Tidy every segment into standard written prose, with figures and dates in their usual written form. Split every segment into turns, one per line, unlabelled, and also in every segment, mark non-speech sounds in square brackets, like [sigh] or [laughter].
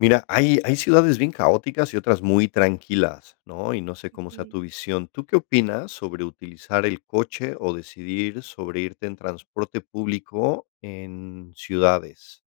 Mira, hay ciudades bien caóticas y otras muy tranquilas, ¿no? Y no sé cómo sea
Mm,
tu visión. ¿Tú qué opinas sobre utilizar el coche o decidir sobre irte en transporte público en ciudades?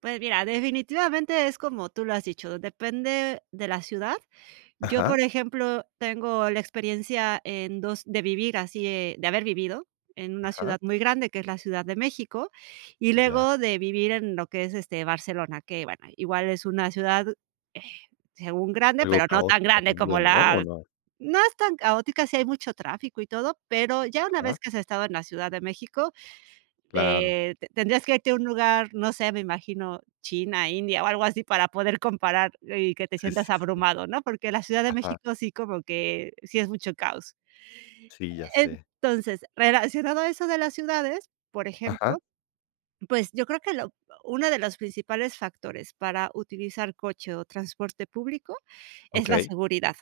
pues mira, definitivamente es como tú lo has dicho, depende de la ciudad. Yo,
Ajá,
por ejemplo, tengo la experiencia en dos de vivir así, de haber vivido en una
ajá,
ciudad muy grande, que es la Ciudad de México, y
ya,
luego de vivir en lo que es, Barcelona, que bueno, igual es una ciudad, eh, según grande,
algo
pero no tan
caótica
grande como
también, ¿no? ¿O
la
no?
no es tan caótica, sí hay mucho tráfico y todo, pero ya una vez
Ajá,
que has estado en la Ciudad de México,
claro.
Te tendrías que irte a un lugar, no sé, me imagino China, India o algo así para poder comparar y que te
Sí, sí,
sientas
sí, sí.
abrumado, ¿no? Porque la Ciudad de
Ajá,
México sí como que sí es mucho caos.
sí, ya sé.
Entonces, relacionado a eso de las ciudades, por ejemplo,
Ajá,
pues yo creo que lo uno de los principales factores para utilizar coche o transporte público es la
okey,
seguridad.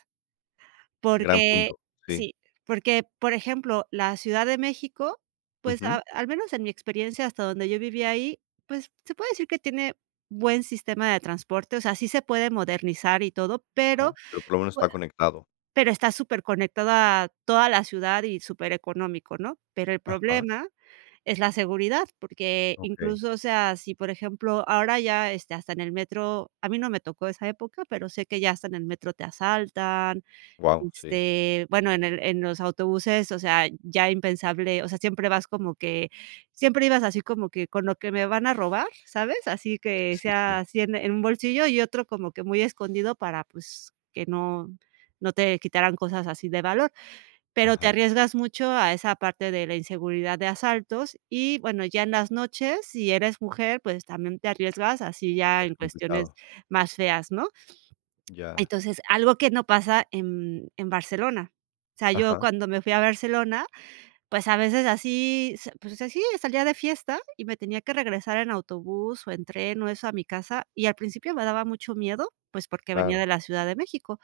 gran
Porque
punto, sí.
sí, porque, por ejemplo, la Ciudad de México, pues,
Ujú,
a al menos en mi experiencia hasta donde yo vivía ahí, pues, se puede decir que tiene buen sistema de transporte, o sea, sí se puede modernizar y todo, pero
ajá, pero por lo menos
pue
está conectado.
pero está súper superconectada toda la ciudad y súper económico, ¿no? Pero el
Ajá,
problema es la seguridad, porque
okey.
incluso, o sea, si, por ejemplo, ahora ya, hasta en el metro, a mí no me tocó esa época, pero sé que ya hasta en el metro te asaltan,
Wow, sí,
bueno, en el en los autobuses, o sea, ya impensable, o sea, siempre vas como que siempre ibas así como que con lo que me van a robar, ¿sabes? Así
sí,
que
sí,
sea
sí.
así en un bolsillo y otro como que muy escondido para, pues, que no te quitaran cosas así de valor, pero te
Ajá,
arriesgas mucho a esa parte de la inseguridad de asaltos y, bueno, ya en las noches, si eres mujer, pues, también te arriesgas así ya
es
en cuestiones
complicado.
más feas, ¿no?
Ya.
Entonces, algo que no pasa en Barcelona. O sea, yo
Ajá,
cuando me fui a Barcelona, pues, a veces así, s pues, así salía de fiesta y me tenía que regresar en autobús o en tren o eso a mi casa, y al principio me daba mucho miedo, pues, porque venía
claro.
de la Ciudad de México,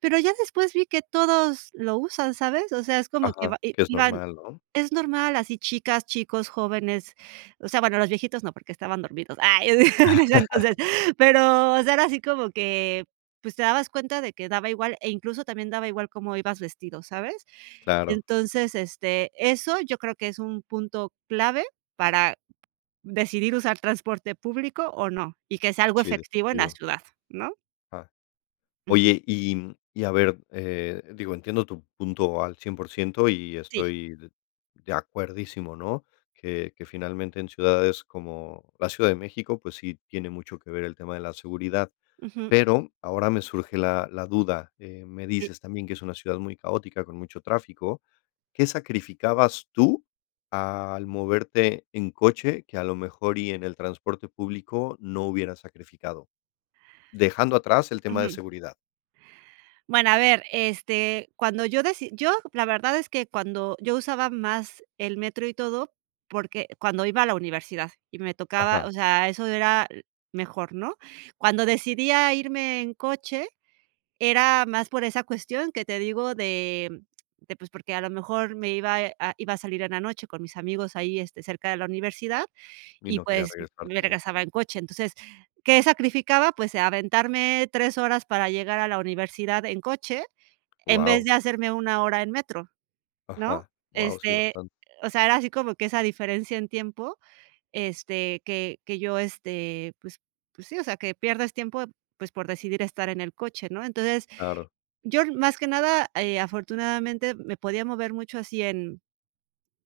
pero ya después vi que todos lo usan, ¿sabes? O sea, es como que
Ajá,
va i
que es
iban.
normal, ¿no?
Es normal, así chicas, chicos, jóvenes, o sea, bueno, los viejitos no, porque estaban dormidos. Ay, [laughs] en ese entonces, pero, o sea, era así como que, pues, te dabas cuenta de que daba igual, e incluso también daba igual cómo ibas vestido, ¿sabes?
Claro,
Entonces, eso yo creo que es un punto clave para decidir usar transporte público o no, y que sea algo
sí,
efectivo en la
definitivo.
ciudad, ¿no?
Ajá.
Ujú.
Oye, y a ver, digo, entiendo tu punto al 100% y
Sí,
estoy de acuerdísimo, ¿no? Que finalmente en ciudades como la Ciudad de México, pues sí tiene mucho que ver el tema de la seguridad.
ujú,
Pero ahora me surge la duda, me
sí,
dices también que es una ciudad muy caótica, con mucho tráfico. ¿Qué sacrificabas tú al moverte en coche que a lo mejor y en el transporte público no hubieras sacrificado? Dejando atrás el tema de
ujú.
seguridad.
Bueno, a ver, cuando yo deci yo la verdad es que cuando yo usaba más el metro y todo, porque cuando iba a la universidad y me tocaba, o
Ajá,
sea, eso era mejor, ¿no? Cuando decidía irme en coche, era más por esa cuestión que te digo de, pues, porque a lo mejor me iba a iba a salir en la noche con mis amigos ahí, cerca de la universidad
y
y,
no quería
pues, me
regresarte.
regresaba en coche. Entonces, ¿qué sacrificaba? Pues, aventarme 3 horas para llegar a la universidad en coche en vez
Wow.
de hacerme 1 hora en metro, ¿no?
Ajá, wow, sí,
Este,
bastante,
o sea, era así como que esa diferencia en tiempo, que yo, pues sí, o sea, que pierdes tiempo, pues, por decidir estar en el coche, ¿no? Entonces,
claro.
yo más que nada, afortunadamente me podía mover mucho así en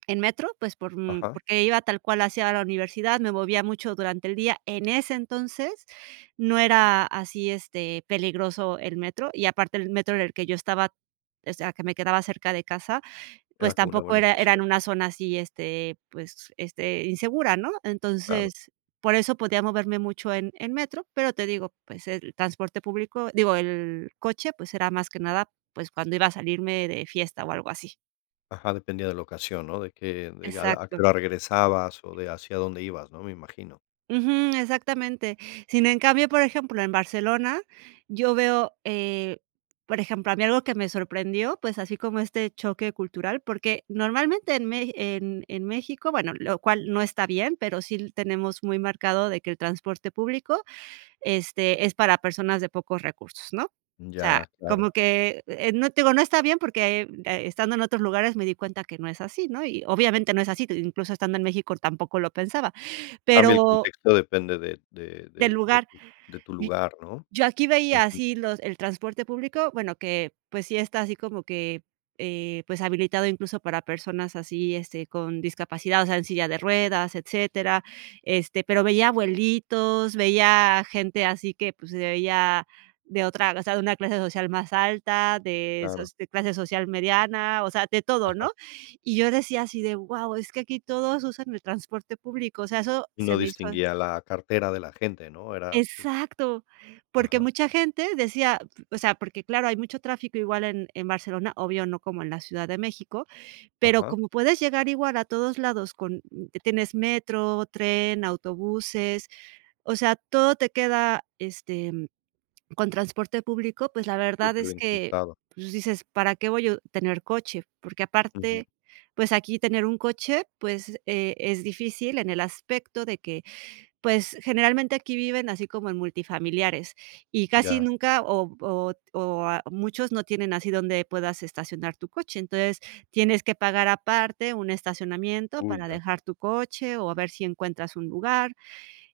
en metro, pues,
Ajá,
porque iba tal cual hacia la universidad, me movía mucho durante el día. En ese entonces, no era así, peligroso el metro, y aparte el metro en el que yo estaba, o sea, que me quedaba cerca de casa, pues,
era como una
tampoco
buena
era en
estación,
una zona así, pues, insegura, ¿no?
claro.
Entonces, por eso podía moverme mucho en metro, pero te digo, pues, el transporte público, digo, el coche, pues, era más que nada, pues, cuando iba a salirme de fiesta o algo así.
Ajá, dependía de la ocasión, ¿no? De que de a
Exacto.
qué hora regresabas o de hacia dónde ibas, ¿no? Me imagino.
Ujú, exactamente. Sin En cambio, por ejemplo, en Barcelona, yo veo, por ejemplo, a mí algo que me sorprendió, pues, así como este choque cultural, porque normalmente en Mex en México, bueno, lo cual no está bien, pero sí tenemos muy marcado de que el transporte público, es para personas de pocos recursos, ¿no? O sea,
Ya,
como
claro.
que, no te digo, no está bien porque, estando en otros lugares me di cuenta que no es así, ¿no? Y obviamente no es así, incluso estando en México tampoco lo pensaba,
Cambia el
pero
contexto, depende de de
del
de de
lugar.
tu de tu
Y
lugar, ¿no?
yo aquí veía
Ujú,
así los el transporte público, bueno, que, pues, sí está así como que, pues, habilitado incluso para personas así, con discapacidad, o sea, en silla de ruedas, etcétera, pero veía abuelitos, veía gente así que, pues, se veía de otra, o sea, de una clase social más alta, de soc
claro,
de clase social mediana, o sea, de todo, ¿no?
ajá.
Y yo decía así de: "Wow, es que aquí todos usan el transporte público", o sea, eso
Y no
se me hizo.
distinguía la cartera de la gente, ¿no? Era, pues
Exacto, porque
ajá,
mucha gente decía, o sea, porque claro, hay mucho tráfico igual en Barcelona, obvio no como en la Ciudad de México, pero
ajá,
como puedes llegar igual a todos lados con tienes metro, tren, autobuses, o sea, todo te queda, con transporte público, pues la verdad es
superbién
que,
conectado.
pues dices, ¿para qué voy a tener coche? Porque
Ujú,
aparte, pues aquí tener un coche, pues, es difícil en el aspecto de que pues, generalmente aquí viven así como en multifamiliares, y casi
ya.
nunca o a muchos no tienen así donde puedas estacionar tu coche. Entonces, tienes que pagar aparte un estacionamiento
Uy,
para
ya,
dejar tu coche, o a ver si encuentras un lugar.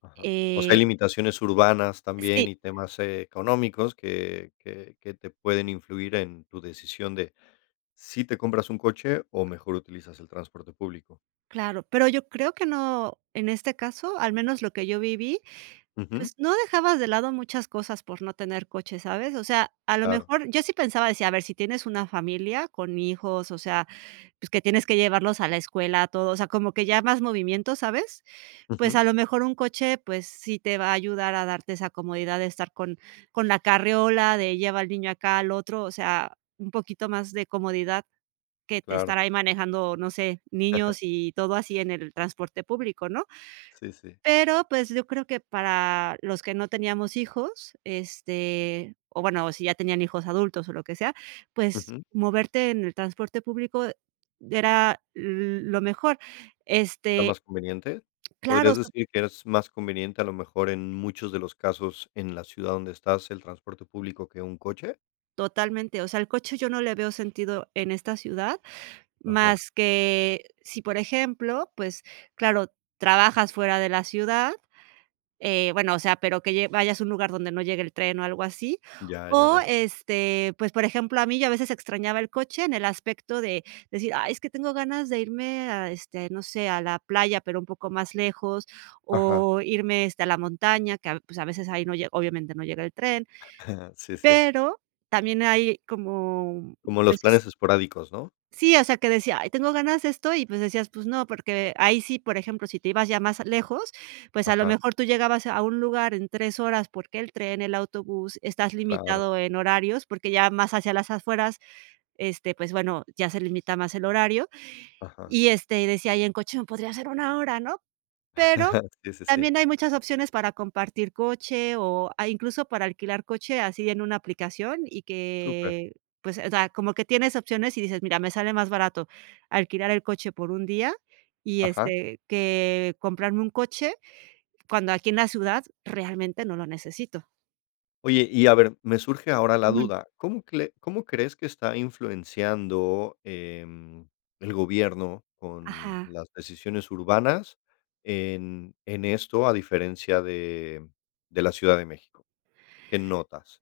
ajá. O sea, hay
Eh
limitaciones urbanas también
sí,
y temas económicos que te pueden influir en tu decisión de si te compras un coche o mejor utilizas el transporte público.
claro, pero yo creo que no en este caso, al menos lo que yo viví,
Ujú,
pues, no dejabas de lado muchas cosas por no tener coche, ¿sabes? O sea, a lo
claro.
mejor yo sí pensaba, decía, a ver, si tienes una familia con hijos, o sea, pues, que tienes que llevarlos a la escuela, todo, o sea, como que ya más movimiento, ¿sabes? Pues,
Ujú,
a lo mejor un coche, pues, sí te va a ayudar a darte esa comodidad de estar con la carriola, de lleva al niño acá, al otro, o sea, un poquito más de comodidad que
claro.
estar ahí manejando, no sé, niños y todo así en el transporte público, ¿no?
Sí, sí.
Pero, pues, yo creo que para los que no teníamos hijos, o bueno, o si ya tenían hijos adultos o lo que sea, pues,
Ujú.
moverte en el transporte público era lo mejor.
¿Era
Este,
más conveniente?
claro,
¿Podrías decir que es más conveniente, a lo mejor, en muchos de los casos, en la ciudad donde estás, el transporte público que un coche?
totalmente, o sea, el coche yo no le veo sentido en esta ciudad,
Ajá.
más que si, por ejemplo, pues, claro, trabajas fuera de la ciudad. Bueno, o sea, pero que lle vayas a un lugar donde no llegue el tren o algo así.
Ya, ya,
O,
ya.
pues, por ejemplo, a mí yo a veces extrañaba el coche en el aspecto de decir: "Ay, es que tengo ganas de irme a, no sé, a la playa, pero un poco más lejos,
Ajá.
o irme, a la montaña", que a pues, a veces ahí no llega, obviamente no llega el tren,
[laughs] Sí, sí.
pero también hay como,
Como los
pues.
planes esporádicos, ¿no?
Sí, o sea, que decía: "Ay, tengo ganas de esto", y pues decías: "Pues no", porque ahí sí, por ejemplo, si te ibas ya más lejos, pues a lo
Ajá.
mejor tú llegabas a un lugar en 3 horas, porque el tren, el autobús, estás
Claro.
limitado en horarios, porque ya más hacia las afueras, pues bueno, ya se limita más el horario,
Ajá.
y, decía: "Y en coche me podría ser 1 hora", ¿no? Pero
[laughs] Sí, sí, sí.
también hay muchas opciones para compartir coche o, incluso para alquilar coche así en una aplicación y
Súper.
que, pues, o sea, como que tienes opciones y dices: "Mira, me sale más barato alquilar el coche por un día y,
Ajá.
que comprarme un coche cuando aquí en la ciudad realmente no lo necesito".
Oye, y a ver, me surge ahora la
Ujú.
duda, ¿cómo cle cómo crees que está influenciando, em, el gobierno con
Ajá.
las decisiones urbanas en esto, a diferencia de la Ciudad de México? ¿Qué notas?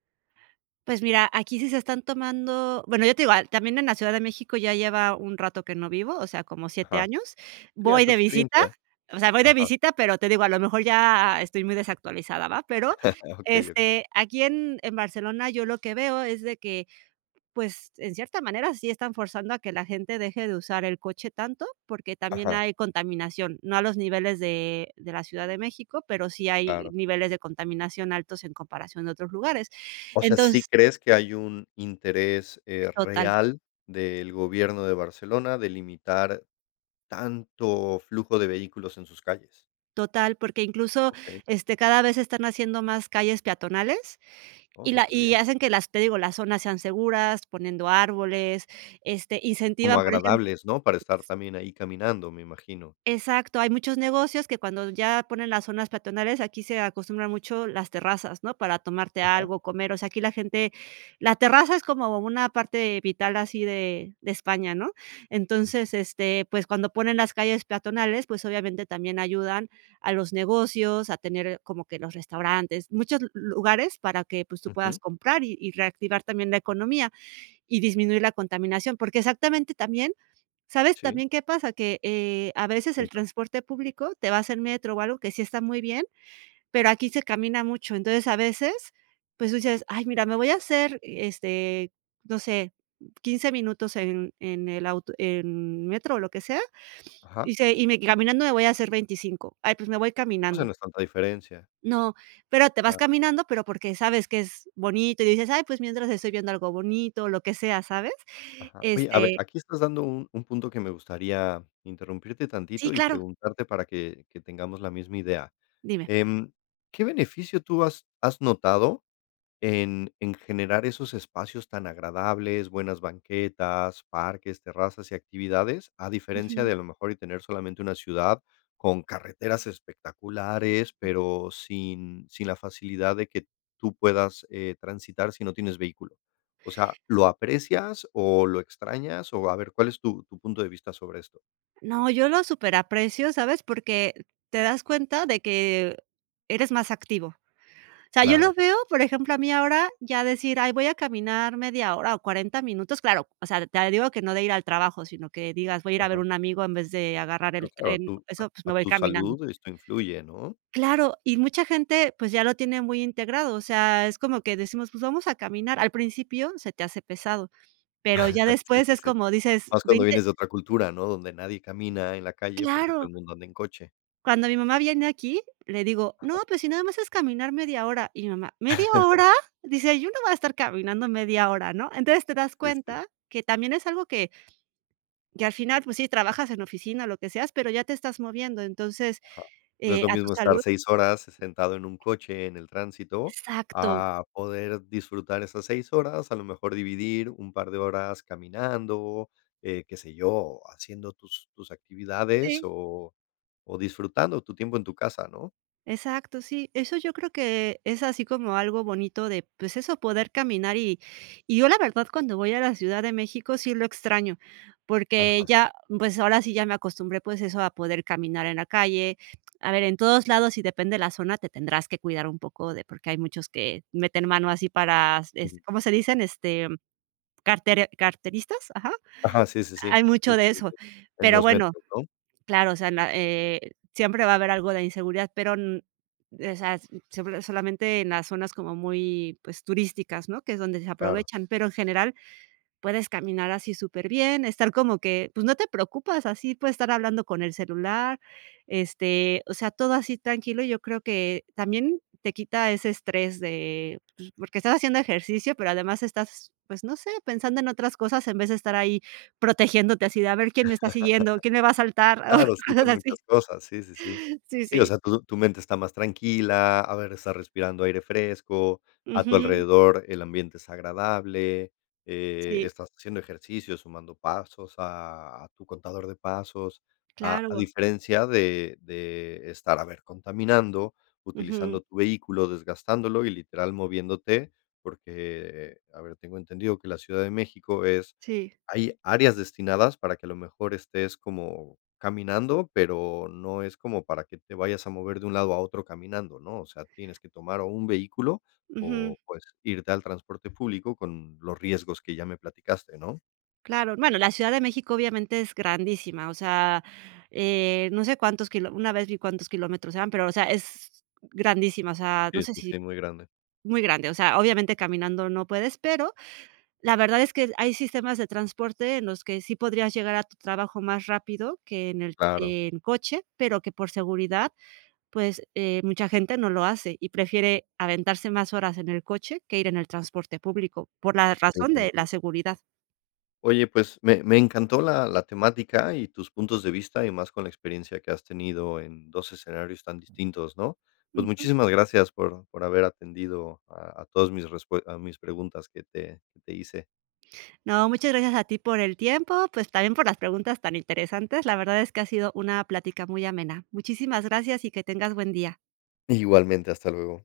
Pues mira, aquí sí se están tomando, bueno, yo te digo, también en la Ciudad de México ya lleva un rato que no vivo, o sea, como siete
Ajá.
años.
Sí, a
Voy
tu
de visita,
experiencia.
o sea, voy de
Ajá.
visita, pero te digo, a lo mejor ya estoy muy desactualizada, ¿va? Pero,
Ah, okey, okey.
aquí en Barcelona yo lo que veo es de que, pues, en cierta manera sí están forzando a que la gente deje de usar el coche tanto, porque también
Ajá,
hay contaminación, no a los niveles de la Ciudad de México, pero sí hay
claro.
niveles de contaminación altos en comparación de otros lugares.
O sea, ¿sí
Entonces
crees que hay un interés,
Total,
real del gobierno de Barcelona de limitar tanto flujo de vehículos en sus calles?
total, porque incluso,
Okey.
cada vez están haciendo más calles peatonales
Oh,
y la
súper
y
bien.
hacen que las te digo, las zonas sean seguras, poniendo árboles,
Como
incentivan, por ejemplo.
agradables, ¿no? Para estar también ahí caminando, me imagino.
Exacto, hay muchos negocios que cuando ya ponen las zonas peatonales, aquí se acostumbran mucho las terrazas, ¿no? Para tomarte
Ajá.
algo, comer, o sea, aquí la gente la terraza es como una parte vital así de España, ¿no?
Mm,
Entonces, pues, cuando ponen las calles peatonales, pues, obviamente también ayudan a los negocios, a tener como que los restaurantes, muchos lu lugares para que, pues, tú puedas
ujú,
comprar y reactivar también la economía y disminuir la contaminación, porque exactamente también ¿Sabes
sí,
también qué pasa? Que, a veces el
cuéntame.
transporte público, te va a en metro o algo que sí está muy bien, pero aquí se camina mucho. Entonces, a veces, pues, tú dices: "Ay, mira, me voy a hacer, no sé, 15 minutos en el auto en metro o lo que sea",
Ajá.
y se y me caminando me voy a hacer 25. Ay, pues, me voy
O sea,
caminando.
no es tanta diferencia,
No, pero te vas
claro.
caminando, pero porque sabes que es bonito y dices: "Ay, pues, mientras estoy viendo algo bonito", o lo que sea, ¿sabes?
Ajá. Oye, a ver,
Este
aquí estás dando un punto que me gustaría interrumpirte
sí,
tantito y
claro,
preguntarte para que tengamos la misma idea.
dime.
Em, ¿qué beneficio tú has notado en generar esos espacios tan agradables, buenas banquetas, parques, terrazas y actividades, a diferencia de a lo mejor y tener solamente una ciudad con carreteras espectaculares, pero sin la facilidad de que tú puedas, transitar si no tienes vehículo. O sea, ¿lo aprecias o lo extrañas? O a ver, ¿cuál es tu punto de vista sobre esto?
No, yo lo superaprecio, ¿sabes? Porque te das cuenta de que eres más activo. O sea, yo lo
Claro,
veo, por ejemplo, a mí ahora ya decir: "Ay, voy a caminar media hora o 40 minutos", claro, o sea, te digo que no de ir al trabajo, sino que digas: "Voy a ir a ver
ajá.
un amigo en vez de agarrar
Pero
el
claro, a
tren",
tu a
eso, pues, me
a
voy
tu
caminando.
salud esto influye, ¿no?
Claro, y mucha gente, pues, ya lo tiene muy integrado, o sea, es como que decimos: "Pues, vamos a caminar". Al principio se te hace pesado, pero ya
[laughs] Sí,
después
sí,
es
sí.
como dices:
Más cuando
20.
vienes de otra cultura, ¿no? Donde nadie camina en la calle porque todo
Claro.
el mundo anda en coche.
Cuando mi mamá viene aquí, le digo: "No,
Ajá.
pues si nada más es caminar media hora", y mi mamá: "¿Media hora?",
[laughs]
dice: "Yo no voy a estar caminando media hora", ¿no? Entonces te das
Sí, sí.
cuenta que también es algo que al final, pues sí, trabajas en oficina, lo que seas, pero ya te estás moviendo, entonces,
Ajá. No es lo
a tu
mismo estar
salud
6 horas sentado en un coche en el tránsito,
exacto,
a poder disfrutar esas 6 horas, a lo mejor dividir un par de horas caminando, qué sé yo, haciendo tus actividades
sí.
o disfrutando tu tiempo en tu casa, ¿no?
Exacto, sí. Eso yo creo que es así como algo bonito de, pues eso, poder caminar y yo la verdad cuando voy a la Ciudad de México sí lo extraño, porque
Ajá.
ya, pues ahora sí ya me acostumbré, pues eso, a poder caminar en la calle. A ver, en todos lados y depende de la zona, te tendrás que cuidar un poco de porque hay muchos que meten mano así para, es
Ujú.
¿cómo se dicen? Cartere carteristas, ajá.
Ajá, sí, sí, sí.
Hay
Sí,
mucho de
sí, sí,
eso.
que en
Pero
los
bueno,
metros, ¿no?
claro, o sea, na siempre va a haber algo de inseguridad, pero, n o sea, siempre solamente en las zonas como muy, pues, turísticas, ¿no? Que es donde se
Claro.
aprovechan, pero en general puedes caminar así súper bien, estar como que, pues, no te preocupas, así puedes estar hablando con el celular, o sea, todo así tranquilo. Yo creo que también te quita ese estrés de, pues, porque estás haciendo ejercicio, pero además estás, pues, no sé, pensando en otras cosas en vez de estar ahí protegiéndote así de a ver quién me está siguiendo, quién me va a saltar, [laughs] o
Claro, sí,
cosas
son
así.
muchas cosas, sí, sí, sí.
Sí,
Sí, o
sí.
sea, tu mente está más tranquila, a ver, estás respirando aire fresco, a tu
Ujú.
alrededor el ambiente es agradable,
Sí,
estás haciendo ejercicio, sumando pasos a tu contador de pasos, a
claro.
diferencia de estar, a ver, contaminando,
Ujú.
utilizando tu vehículo, desgastándolo y literal moviéndote, porque, a ver, tengo entendido que la Ciudad de México es
Sí.
hay áreas destinadas para que a lo mejor estés como caminando, pero no es como para que te vayas a mover de un lado a otro caminando, ¿no? O sea, tienes que tomar o un vehículo
Ujú.
o, pues, irte al transporte público con los riesgos que ya me platicaste, ¿no?
Claro, bueno, la Ciudad de México obviamente es grandísima, o sea, no sé cuántos kilo una vez vi cuántos kilómetros eran, pero, o sea, es grandísima, o sea, no
Sí,
sé
sí,
si
sí, muy grande.
muy grande, o sea, obviamente caminando no puedes, pero la verdad es que hay sistemas de transporte en los que sí podrías llegar a tu trabajo más rápido que en el
Claro,
en coche, pero que por seguridad, pues, mucha gente no lo hace y prefiere aventarse más horas en el coche que ir en el transporte público, por la razón de la
definitivo.
seguridad.
Oye, pues me encantó la temática y tus puntos de vista y más con la experiencia que has tenido en dos escenarios tan distintos, ¿no? Pues muchísimas gracias por haber atendido a todas mis, a mis preguntas que te hice.
No, muchas gracias a ti por el tiempo, pues también por las preguntas tan interesantes. La verdad es que ha sido una plática muy amena. Muchísimas gracias y que tengas buen día.
Igualmente, hasta luego.